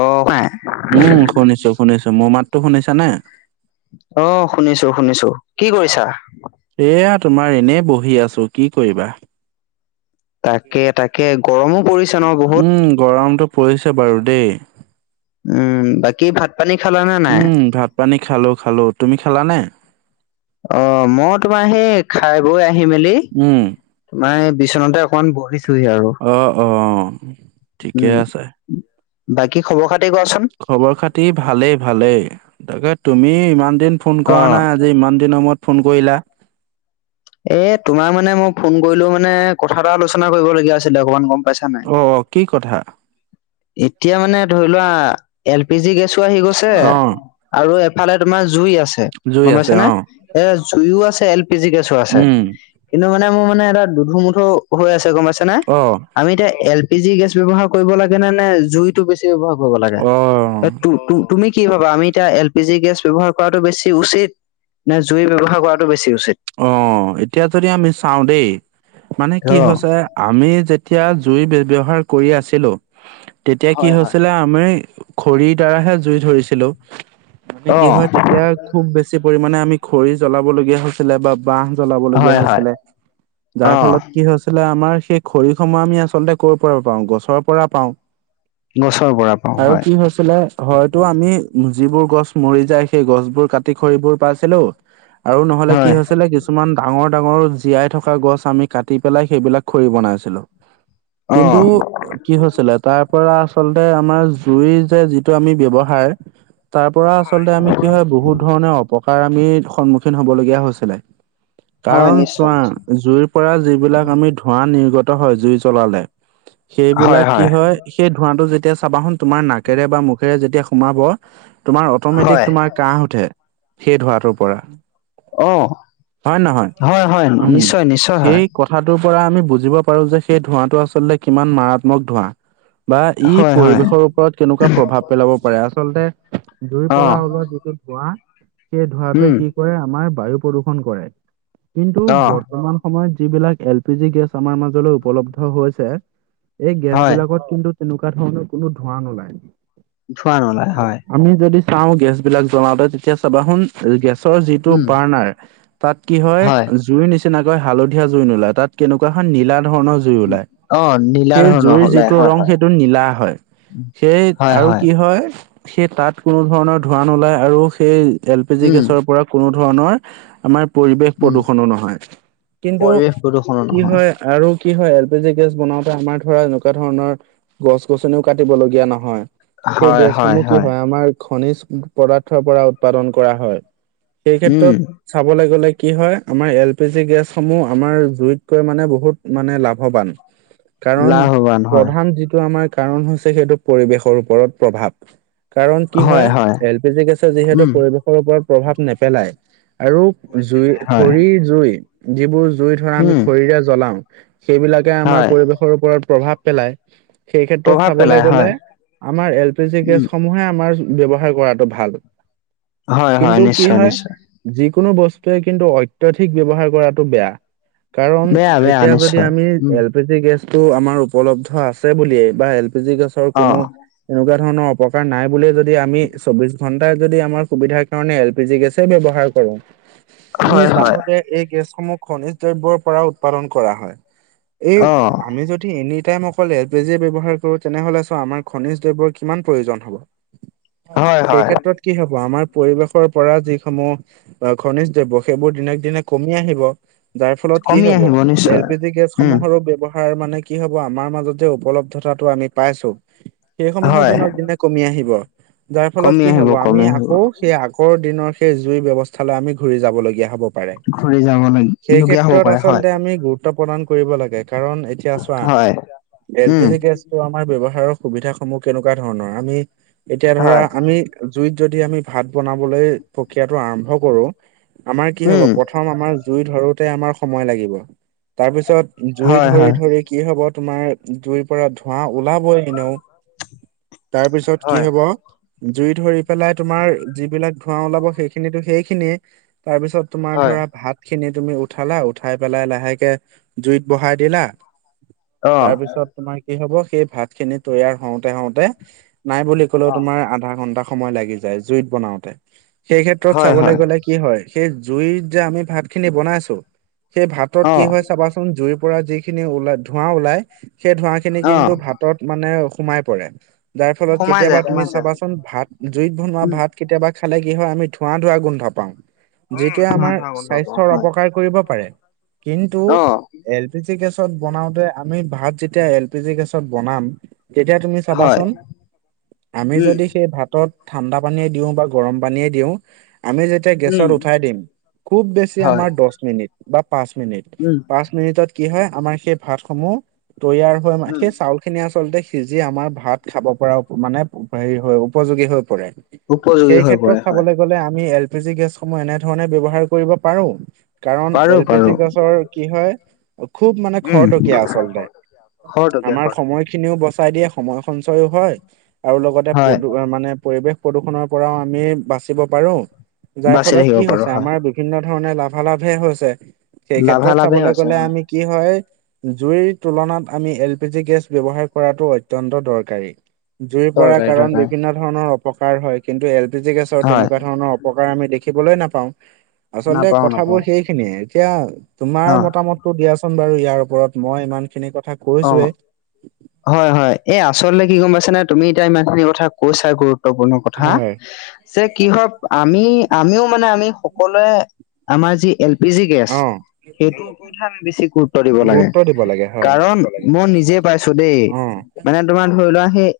অ ভাই। উম শুনিছো শুনিছো, মোৰ মাতো শুনিছা নে? অ শুনিছো শুনিছো, কি কৰিছা? এয়া তোমাৰ এনেই বহি আছো, কি কৰিবা? তাকে তাকে গৰমো পৰিছে ন বহুত? উম গৰমটো পৰিছে বাৰু দেই। উম বাকী ভাত পানী খালা নে? নাই উম ভাত - পানী খালো খালো, তুমি খালানে? অ মই তোমাৰ সেই খাই বৈ আহি মেলি উম। তোমাৰ এই বিচনাতে অকনমান বহিছোহি আৰু। অঁ অঁ। উম, বাকী খবৰ খাতি কোৱাচোন? খবৰ - খাতি ভালেই - ভালেই তাকে তুমি ইমান দিন ফোন অ কৰা নাই যে ইমান দিনৰ মোৰত ফোন কৰিলা। এ তোমাৰ মানে মই ফোন কৰিলো মানে কথা এটা আলোচনা কৰিবলগীয়া আছিলে অকমান গম পাইছা ন। অঁ কি কথা? এতিয়া মানে ধৰি লোৱা এল পি জি গেছো আহি গৈছে। অ আৰু এফালে তোমাৰ জুই আছে জুই গম পাইছে আছে নে? অ এ জুইও আছে, এল পি জি গেছ ছোঁ আছে উম কিন্তু মানে মোৰ মানে এটা দুধু - মুধু হৈ আছে গম পাইছে নে? অ আমি এতিয়া এল পি জি গেছ ব্যৱহাৰ কৰিব লাগে নে নে জুইটো বেছি ব্যৱহাৰ কৰিব লাগে? অ এ তু তু তুমি কি ভাবা আমি এতিয়া এল পি জি গেছ ব্যৱহাৰ কৰাটো বেছি উচিত নে জুই ব্যৱহাৰ কৰাটো বেছি উচিত? অ এতিয়া যদি আমি চাও দেই মানে কি অ হৈছে আমি যেতিয়া জুই ব্য ব্যৱহাৰ কৰি আছিলো তেতিয়া কি হয় হয় হৈছিলে আ মানে খৰিৰ দ্বাৰাহে জুই ধৰিছিলো মানে অ কি হয় তেতিয়া খুব বেছি পৰিমাণে আমি খৰি জ্বলাবলগীয়া হৈছিলে বা বাহ জ্বলাবলগীয়া হয় হয় হৈছিলে যাৰ অ ফলত কি হৈছিলে আমাৰ সেই খৰিসমূহ আমি আচলতে কৰ' পৰা পাওঁ, গছৰ পৰা পাও। গছৰ পৰা পাওঁ আৰু হয় কি হৈছে চিলে হয়তো আমি যিবোৰ গছ মৰি যায় সেই গছবোৰ কাতি খৰিবোৰ পাইছিলো। আৰু নহলে হয় কি হৈছিলে কিছ কিছুমান ডাঙৰ - ডাঙৰ জীয়াই থকা গছ আমি কাটি পেলাই সেইবিলাক খৰি বনাইছিলো। অ কিন্তু কি হৈছিলে তাৰ পৰা আচলতে আমাৰ জুইৰ যে যিটো আমি ব্যৱহাৰ তাৰ পৰা আচলতে আমি কি হয় বহুত ধৰণৰ অপকাৰ আমি সন্মুখীন হব লগীয়া হৈছিলে। হয় কাৰণ নিশ্চয় চোৱা, নিশ্চয় জুইৰ পৰা যিবিলাক আমি ধোঁৱা নিৰ্গত হয় জুই জলালে সেইবিলাক কি হয় সেই ধোৱাটো যেতিয়া চাবা হুন তোমাৰ নাকেৰে বা মুখেৰে যেতিয়া সোমাব তোমাৰ অট'মেটিক হয় তোমাৰ কাহ উঠে সেই ধোৱাটোৰ পৰা। অ, হয় নহয় হয় হয় উম নিশ্চয় নিশ্চয় হয়। সেই কথাটোৰ পৰা আমি বুজিব পাৰো যে সেই ধোঁৱাটো আচলতে কিমান মাৰাত্মক ধোঁৱা। বা ই হয় হয় পৰিৱেশৰ ওপৰত কেনেকুৱা প্ৰভাৱ পেলাব পাৰে আচলতে জুই অ পৰা ওলোৱা যিটো ধোঁৱা সেই ধোঁৱাটোৱে উম কি কৰে আমাৰ বায়ু প্ৰদূ্ষন কৰে। কিন্তু অ বৰ্তমান সময়ত যিবিলাক এল পি জি গেছ আমাৰ মাজলৈ উপলব্ধ হৈছে। এই হয় গেছবিলাকত কিন্তু তেনেকুৱা ধৰণৰ কোনো ধোঁৱা নোলায়। ধোৱা নোলাই হয়। আমি যদি চাওঁ গেছবিলাক জ্বলাওঁতে তেতিয়া চাবাচোন গেছৰ যিটো উম, বাৰ্ণাৰ তাত কি হয় জুই নিচিনাকৈ হালধীয়া জুই নোলায় তাত কেনেকুৱা হয় নীলা ধৰণৰ জুই ওলাই, অ', নীলা সেই ধৰণৰ জুইৰ হ'লে যিটো হয়, ৰং হয়। সেইটো নীলা হয়। সেই আৰু কি হয় সেই তাত কোনো ধৰণৰ ধোঁৱা নোলায় ওলাই আৰু সেই এল পি জি উম, গেছৰ পৰা কোনো ধৰণৰ আমাৰ পৰিৱেশ উম, প্ৰদূষণো নহয় কিন্তু পৰিৱেশ প্ৰদূষণো কি নহয়। হয় আৰু কি হয় এল পি জি গেছ বনাওঁতে আমাৰ ধৰা এনেকুৱা ধৰণৰ গছ - গছনিও কাটিব লগীয়া নহয়। সেই গেছসমূহ কি হয় আমাৰ খনিজ পদাৰ্থৰ পৰা উৎপাদন কৰা হয়। সেই উম, ক্ষেত্ৰত চাবলৈ গ'লে কি হয় আমাৰ এল পি জি গেছসমূহ আমাৰ জুইতকৈ মানে বহুত মানে লাভৱান। [inaudible] কাৰণ লাভৱান হয়, প্ৰধান যিটো আমাৰ কাৰণ হৈছে সেইটো পৰিৱেশৰ ওপৰত প্ৰভাৱ। কাৰণ কি হয় এল পি জি গেছেৰ যিহেতু উম, পৰিৱেশৰ ওপৰত প্ৰভাৱ নেপেলায় আৰু জুই হয়, খৰি জুই যিবোৰ জুই ধৰা আমি উম, খৰিৰে জ্বলাও সেইবিলাকে আমাৰ হয়, পৰিৱেশৰ ওপৰত প্ৰভাৱ পেলায়। সেই ক্ষেত্ৰত প্ৰভাৱ পেলাই চাবলৈ হয়, গ'লে আমাৰ এল পি জি উম, গেছসমূহে আমাৰ ব্যৱহাৰ কৰাটো ভাল হয়, হয়, কিন্তু কি নিশ্চয়, হয় নিশ্চয়, যিকোনো বস্তুৱে কিন্তু অত্যাধিক ব্যৱহাৰ কৰাটো বেয়া। কাৰণ বেয়া, বেয়া এতিয়া যদি নিশ্চয়, আমি উম, এল পি জি গেছটো আমাৰ উপলব্ধ আছে বুলিয়েই বা এল পি জি গেছৰ কোনো অ', এনেকুৱা ধৰণৰ অপকাৰ নাই বুলি যদি আমি চৌবিশ ঘন্টাই যদি আমাৰ সুবিধাৰ কাৰণে এল পি জি গেছে ব্যৱহাৰ কৰে, আমি হয়, হয়, জানো যে এই গেছসমূহ খনিজ দ্ৰব্যৰ পৰা উৎপাদন কৰা হয়। এই অ', আমি যদি এনিটাইম অকল এল পি জিয়ে ব্যৱহাৰ কৰোঁ তেনেহলে চোৱা আমাৰ খনিজ দ্ৰব্যৰ কিমান প্ৰয়োজন হ'ব? হয়, সেই হয়, ক্ষেত্ৰত কি হ'ব আমাৰ পৰিৱেশৰ পৰা যিসমূহ বা খনিজ দ্ৰৱ্য সেইবোৰ দিনেক দিনে কমি আহিব। যাৰ ফলত কি কমি হব আহিব এল নিশ্চয়, পি জি উম, গেছসমূহৰো ব্যৱহাৰ হাৰ মানে কি হব আমাৰ মাজত যে উপলব্ধতাটো আমি পাইছো সেইসমূহৰ হয়, দিনক দিনে কমি আহিব যাৰ ফলত কমি কি আহিব, হ'ব কমি আমি আহিব, আকৌ। সেই আগৰ দিনৰ সেই জুই ব্যৱস্থা লৈ আমি ঘূৰি যাব লগীয়া হ'ব। পাৰে ঘূৰি যাব সেই লগীয়া হ'ব ক্ষেত্ৰত পাৰে হয়, আচলতে আমি গুৰুত। গুৰুত্ব প্ৰদান কৰিব লাগে কাৰণ এতিয়া চোৱা হয়, এল পি উম, জি গেছ। আমাৰ ব্যৱহাৰৰ সুবিধা সমূহ কেনেকুৱা ধৰণৰ আমি এতিয়া ধৰা হয়, আমি। জুইত যদি আমি ভাত বনাবলৈ প্ৰক্ৰিয়াটো আৰম্ভ কৰো আমাৰ কি হ'ব উম, প্ৰ থম আমাৰ জুই ধৰোতে আমাৰ সময় লাগিব তাৰ পিছত জুই হয়, ধৰি হয়, ধৰি। কি হ'ব তোমাৰ জুইৰ পৰা ধোঁৱা ওলাবই এনেও। তাৰ পিছত কি হয়, হ'ব জুই ধৰি পেলাই তোমাৰ যিবিলাক ধোঁৱা ওলাব। সেইখিনি সেইখিনিয়ে তাৰ পিছত তোমাৰ হয়, ধৰা ভাত। খিনি তুমি উঠালা উঠাই পেলাই লাহেকে জুইত বহাই দিলা। অ', তাৰ পিছত তোমাৰ কি হব সেই ভাত খিনি তৈয়াৰ হওঁতে হওঁতে। নাই বুলি ক'লেও অ তোমাৰ আধা ঘণ্টা সময় লাগি যায় জুইত বনাওতে। সেই ক্ষেত্ৰত হয়, চাবলৈ হয়, গ'লে কি হয় সেই জুইত যে আমি ভাত খিনি বনাইছো। সেই ভাতত কি অ', হয় চাবাচোন জুইৰ পৰা যিখিনি ওলা ধোঁৱা ওলাই সেই ধোঁৱা খিনি কিন্তু অ', ভাত। ত মানে সোমাই পৰে যাৰ ফলত সোমাই কেতিয়াবা যায়, তুমি সোমাই যায়, চাবাচোন ভাত জুইত বনোৱা উম, ভাত। কেতিয়াবা খালে কি হয় আমি ধোৱা ধোৱা গোন্ধ পাওঁ। অ', যিটোৱে ধোঁৱা, আমাৰ ধোঁৱা গোন্ধ পাওঁ, স্বাস্থ্যৰ হয়, অপকাৰ কৰিব পাৰে কিন্তু। অ', এল পি জি গেছত বনাওতে আমি ভাত যেতিয়া এল পি জি গেছত বনাম। তেতিয়া তুমি হয়, চাবাচোন আমি উম, যদি সেই ভাতত ঠাণ্ডা পানীয়ে দিওঁ বা গৰম। পানীয়ে দিও আমি যেতিয়া গেছত উম, উঠাই দিম খুব বেছি হয়, আমাৰ দছ মিনিট বা পাঁচ মিনিট উম, পাঁচ মিনিটত কি হয় আমাৰ সেই ভাতসমূহ। তৈয়াৰ হয় মানে উম, সেই চাউল, খিনি আচলতে সিজি আমাৰ ভাত খাব পৰা মানে হেৰি হৈ উপযোগী হৈ পৰে। উপযোগী হৈ পৰে হয়। লে আমি এল পি জি গেছসমূহ এনেধৰণে ব্যৱহাৰ কৰিব পাৰো কাৰণ পাৰো, এল পি জি পাৰো, গেছৰ। কি হয় খুব মানে উম, খৰতকীয়া আচলতে খৰতকীয়া, আমাৰ খৰতকীয়া, সময়। খিনিও বচাই দিয়ে সময় সঞ্চয়ও হয় আৰু লগতে হয়, মানে পৰিৱেশ। প্ৰদূষণৰ পৰাও আমি বাচিব পাৰো যাৰ বাচি ফলত থাকিব কি পাৰো, হৈছে হয়, আমাৰ। বিভিন্ন ধৰণে লাভালাভে হৈছে সেই ক্ষেত্ৰত লাভালাভে চাবলৈ হৈছে, গ'লে হয়, আমি কি হয়। জুইৰ তুলনাত আমি এল পি জি গেছ ব্যৱহাৰ কৰাটো অত্যন্ত দৰকাৰী। জুই পৰাৰ দৰকাৰী, কাৰণ দৰকাৰী, বিভিন্ন ধৰণৰ অপকাৰ হয় কিন্তু এল পি জি গেছৰ হয়, তেনেকুৱা ধৰণৰ। অপকাৰ আমি দেখিবলৈ নাপাওঁ আচলতে নাপাওঁ, নাপাওঁ, কথাবোৰ সেইখিনিয়ে এতিয়া। তোমাৰ অ', মতামতটো দিয়াচোন বাৰু ইয়াৰ ওপৰত মই ইমান খিনি কথা। অ, কৈছোৱে। হয় হয় এই আচলতে কি গম পাইছা নাই তুমি এতিয়া ইমান খিনি কথা কৈছা গুৰুত্বপূৰ্ণ ক থা। হয় পিছে কি হব আমি আমিও মানে আমি সকলোৱে আমাৰ যি এল পি জি গেছ অ' সেইটোৰ ওপৰতহে আমি বেছি গুৰুত্ব দিব লাগে গুৰুত্ব দিব লাগে হয় কাৰণ, মই নিজে পাইছো দেই অ' মানে তোমাৰ ধৰি লোৱা সেই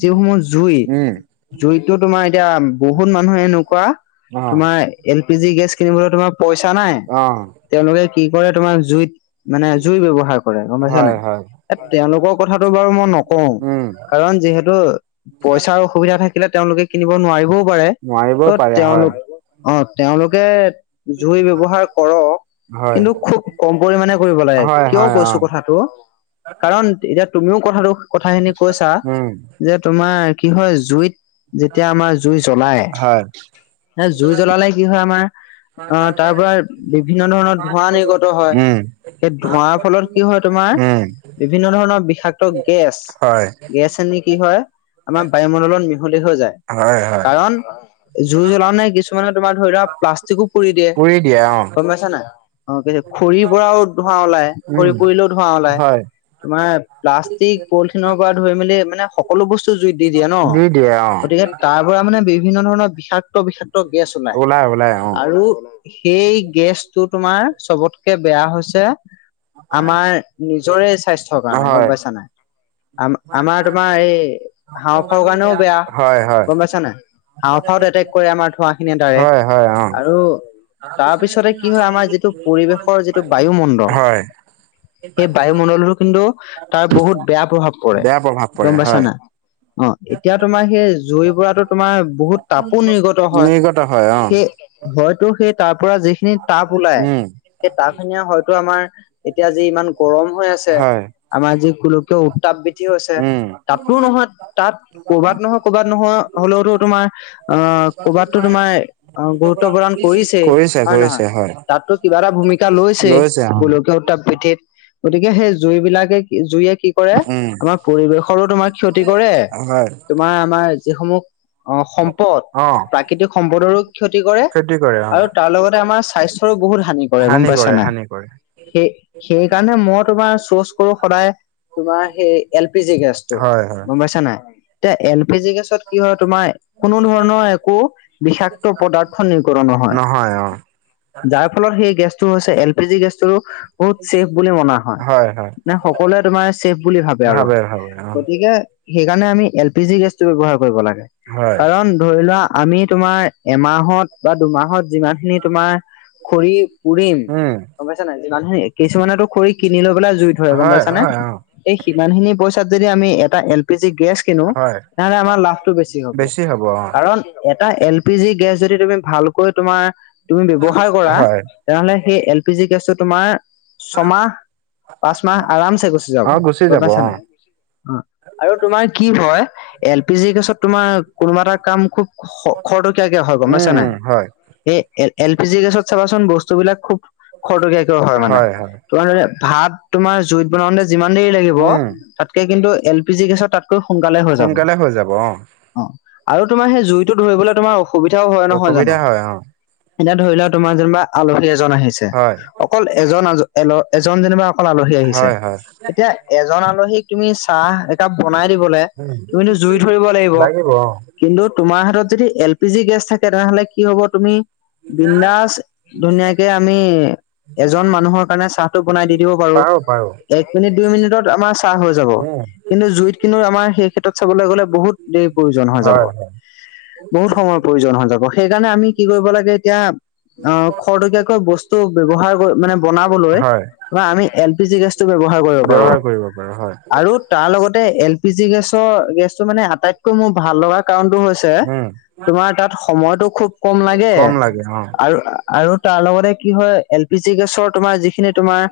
যিসমূহ জুই। উম। জুইতো তোমাৰ এতিয়া বহুত মানুহে এনেকুৱা অ' তোমাৰ। এল পি জি গেছ কিনিবলৈ তোমাৰ পইচা নাই অ' তেওঁলোকে কি কৰে তোমাৰ জুইত। মানে জুই ব্যৱহাৰ কৰে গম পাইছা হয় হয় নাই এ তেওঁলোকৰ কথাটো বাৰু মই নক কওঁ উম কাৰণ যিহেতু পইচাৰ অসুবিধা থাকিলে তেওঁলোকে কিনিব নোৱাৰিবও পাৰে। ত নোৱাৰিব পাৰে তেওঁলোক হয়। অ তেওঁলোকে জুই ব্যৱহাৰ কৰক। হয় কিন্তু খুব কম পৰিমমানে কৰিব লাগে হয় কিয় হয় অ' কৈছো কথাটো। কাৰণ এতিয়া তুমিও কথাটো কথাখিনি কৈছা উম। যে। তোমাৰ কি হয় জুইত যেতিয়া আমাৰ জুই জ্বলাই, হয়, জুই জ্বলালে কি হয় আমাৰ আহ তাৰ পৰা বিভিন্ন ধৰণৰ ধোঁৱা নিৰ্গত হয়। উম, সেই ধোৱাৰ ফলত কি হয় তোমাৰ উম, বিভিন্ন ধৰণৰ বিষাক্ত গেছ হয়, গেছখিনি কি হয় আমাৰ বায়ুমণ্ডলত মিহলি হৈ যায় হয়, হয়, কাৰণ জুই জ্বলাও নাই কিছুমানে তোমাৰ ধৰি লোৱা প্লাষ্টিকো পুৰি দিয়ে, গম পাইছা নাই? অ খৰি পৰাও ধোঁৱা ওলাই, উম, খৰি পুৰিলেও ধোঁৱা ওলায়। হয়, তোমাৰ প্লাষ্টিক পলিথিনৰ পৰা ধৰি মেলি মানে সকলো বস্তু জুইত দি দিয়ে ন। দিয়ে অ'। গতিকে তাৰ পৰা মানে বিভিন্ন ধৰণৰ বিষাক্ত বিষাক্ত গেছ ওলাই ওলাই অ', আৰু সেই গেছটো তোমাৰ চবতকে বেয়া হৈছে আমাৰ নিজ এ স্বাস্থ্যৰ কাৰণে গম হয়, পাইছা নাই? আম আমাৰ তোমাৰ এই হাঁওঁফওৰ কাৰণেও বেয়া হয়, হয়, গম পাইছা নাই? হাওফাওত এটেক কৰে আমাৰ ধোঁৱা খিনিয়ে ডাইৰেক্ট হয়, হয়, অ'। আৰু তাৰপিছতে কি হয় আমাৰ যিটো পৰিবেশৰ যিটো বায়ুমণ্ডল হয়, বায়ুমণ্ডলতো কিন্তু তাৰ বহুত বেয়া প্ৰভাৱ পৰে বেয়া প্ৰভাৱ পৰে গম পাইছা হয়, নাই? অ এতিয়া তোমাৰ সেই জুই কোৰাতো তোমাৰ বহুত তাপো নিৰ্গত হয় নিৰ্গত হয় অ', সেই হয়তো সেই তাৰ পৰা যি খিনি তাপ ওলাই উম, সেই তাপ খিনিয়ে হয়তো আমাৰ এতিয়া যি ইমান গৰম হৈ আছে হয়। আমাৰ যি গোলকীয় উত্তাপ বৃদ্ধি হৈছে উম। তাতো নহয় তাত কৰ'বাত নহয় কৰ'বাত নহয় হলেওতো তোমাৰ অ ক'ৰবাতো তোমাৰ অ গুৰুত্ব প্ৰদান কৰিছেই কৰিছে, হয়নে নহয়? কৰিছে হয়। তাতো কিবা এটা ভূমিকা লৈছেই লৈছে অ', গোলকীয় উত্তাপ পিঠিত গতিকে সেই জুইবিলাকে কি জুইয়ে কি কৰে, উম, আমাৰ পৰিৱেশৰো তোমাৰ ক্ষতি কৰে, হয়, তোমাৰ আমাৰ যিসমূহ অ সম্পদ, অ', প্ৰাকৃতিক সম্পদৰো ক্ষতি কৰে। খেতি কৰে আৰু অ'। তাৰ লগতে আমাৰ স্বাস্থ্যৰো বহুত হানি কৰে গম পাইছা নাই? সেই সেই সেই কাৰণে মই তোমাৰ চ'চ কৰো সদায় তোমাৰ সেই এল পি জি গেছটো হয়, হয়, গম পাইছা নাই এতিয়া এল পি জি গেছত কি হয় তোমাৰ কোনো ধৰণৰ একো বিষাক্ত পদাৰ্থ নিৰ্কৰণ নহয়। যাৰ ফলত সেই গেছটো হৈছে এল পি জি গেছটো বহুত ছেফ বুলি মনা হয় নে সকলোৱে তোমাৰ ছেফ বুলি ভাবে আৰু ভাবে অ'। গতিকে সেইকাৰণে আমি এল পি জি গেছটো ব্যৱহাৰ কৰিব লাগে হয় কাৰণ ধৰি লোৱা আমি তোমাৰ এমাহত বা দুমাহত যিমান খিনি তোমাৰ খৰি পুৰিম উম গম পাইছ নে যিমান কিছুমানো খৰি কিনি লৈ পেলাই জুই ধৰে গম হয় পাইছানে? হয় অ এই সিমান খিনি পইচাত যদি আমি এ এটা এল পি জি গেছ কিনো হয় তেতিয়াহলে আমাৰ লাভটো বেছি হ'ব কাৰণ। এটা এল পি জি গেছ যদি তুমি ভালকৈ তোমাৰ তুমি ব্যৱহাৰ কৰা হয় তেনেহ'লে সেই এল পি জি গেছটো তোমাৰ ছমাহ পাঁচ মাহ আৰাম চে গুচি যাব অ গম যাব পাইছা অ নাই? অ আৰু তোমাৰ কি হয় এল পি জি গেছত তোমাৰ কোনোবা এটা কাম খুব খৰ খৰটকিয়াকে হয় গম উম পাইছা উম নাই? হয় এই এ এল পি জি গেছত চাবাচোন বস্তু বিলাক খুব খৰতকীয়াকে হয় মানে। তোমাৰে ভাত তোমাৰ জুইত বনাওঁতে যিমান দেৰি লাগিব উম তাতকে কিন্তু এল পি জি গেছত তা সোনকালে হৈ যাব সোনকালে হৈ যাব অ আৰু তোমাৰ সেই জুইটো ধৰিবলে তোমাৰ অ সুবিধাও হয় নহয় জান অসুবিধা হয় অ এতিয়া ধৰি লোৱা তোমাৰ যেনিবা আলহী এজন আহিছে, হয় অকল এজন আজ এল- এজন যেনিবা অকল আলহী আহিছে হয় হয় এতিয়া এজন আলহীক তুমি চাহ কাপ বনাই দিবলে উম তুমিতো জুই ধৰিব লাগিব। কিন্তু তোমাৰ হাতত যদি এল পি জি গেছ থাকে তেনেহ'লে কি হব তুমি বিন্দাস ধুনীয়াকে আমি এজন মানুহৰ চাহটো বনাই দি দিব পাৰো, এক মিনিট দুইমিনিট আমাৰ চা চাহ হৈ যাব উম কিন্তু জুইত কিন্তু আমাৰ সেই ক্ষেত্ৰত চাবলৈ গ'লে বহুত দেৰি প্ৰয়োজন হৈ যাব। হয় হয় বহুত সময়ৰ প্ৰয়োজন হৈ যাব সেইকাৰণে আমি কি কৰিব লাগে এতিয়া অ খৰতকীয়াকৈ বস্তু ব্যৱহাৰ কৰি মানে বনাব ব লৈ হয় আমি এল পি জি গেছতো ব্যৱহাৰ কৰিব পাৰো ব্যৱহাৰ কৰিব পাৰো হয় আৰুত তাৰ লগতে এল পি জি গেছৰ গেছটো মানে আটাইতকৈ মোৰ ভাল লগা কাৰণটো হৈছে উম তোমাৰ তাত সময়তটো খুব কম লাগে কম লাগে অ আৰু আ আৰু তাৰ লগতে কি হয় এল পি জি গেছৰ তোমাৰ যিখিনি তোমাৰ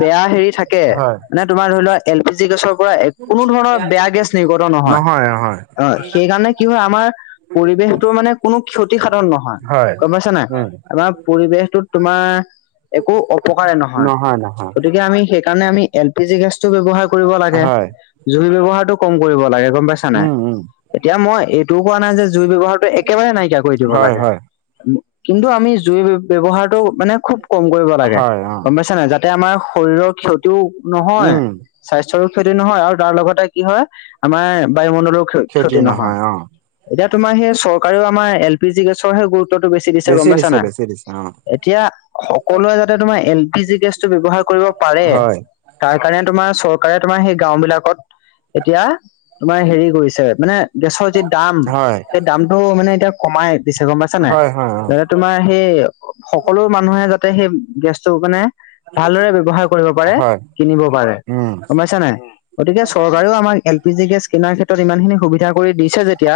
বেয়া হেৰি থাকে হয় মানে তোমাৰ ধৰি লোৱা এল পি জি গেছব পৰা কোনো ধৰণৰ বেয়া গেছ নিৰ্গত নহয় অ সেইকাৰণে কি হয় আমাৰ পৰিৱেশটো মানে কোনো ক্ষতিসাধন নহয় হয় গম পাইছা নাই উম আমাৰ পৰিৱেশটোত তোমাৰ একো অপকাৰে নহয় গতিকে আমি সেইকাৰণে আমি এল পি জি গেছটো ব্যৱহাৰ কৰিব লাগে হয় জুই ব্যৱহাৰটো কম কৰিব লাগে গম পাইছা নাই। উম উম এতিয়া মই এইটোও কোৱা নাই যে জুই ব্যৱহাৰত একেবাৰে নাইকিয়া কৰি দিব হয় লাগে হয় কিন্তু আমি জুই ব্যৱহাৰটো মানে খুব কম কৰিব লাগে হয় অ গম পাইছা নাই যাতে আমাৰ শৰীৰৰ ক্ষতিও নহয় উম স্বাস্থ্যৰো ক্ষতি নহয় আৰু তাৰ লগতে কি হয় আমাৰ বায়ুমণ্ডলো ক্ষতি নহয়। এতিয়া তোমাৰ সেই চৰকাৰেও আমাৰ এল পি জি গেছৰহে গুৰু- ত্ব বেছি দিছে গম পাইছা নাই বেছি দিছে অ এতিয়া সকলোৱে যাতে তোমাৰ এল পি জি গেছটো ব্যৱহাৰ কৰিব পাৰে হয় তাৰ কাৰণে তোমাৰ চৰকাৰে তোমাৰ সেই গাঁও বিলাকত এতিয়া তোমাৰ হেৰি কৰিছে মানে গেছৰ যি দাম হয় সে- দামটো মানে এতিয়া কমাই দিছে গম পাইছা নাই। হয় হয় অ তোমাৰ সেই সকলো মানুহে যাতে সেই গেছটো মানে ভালদৰে ব্যৱহাৰ কৰিব পাৰে, হয় কিনিব পাৰে। উম গম পাইছা নাই গতিকে চৰকাৰেও আমাক এল পি জি গেছ কিনাৰ ক্ষেত্ৰত ইমানখিনি সুবিধা কৰি দিছে যেতিয়া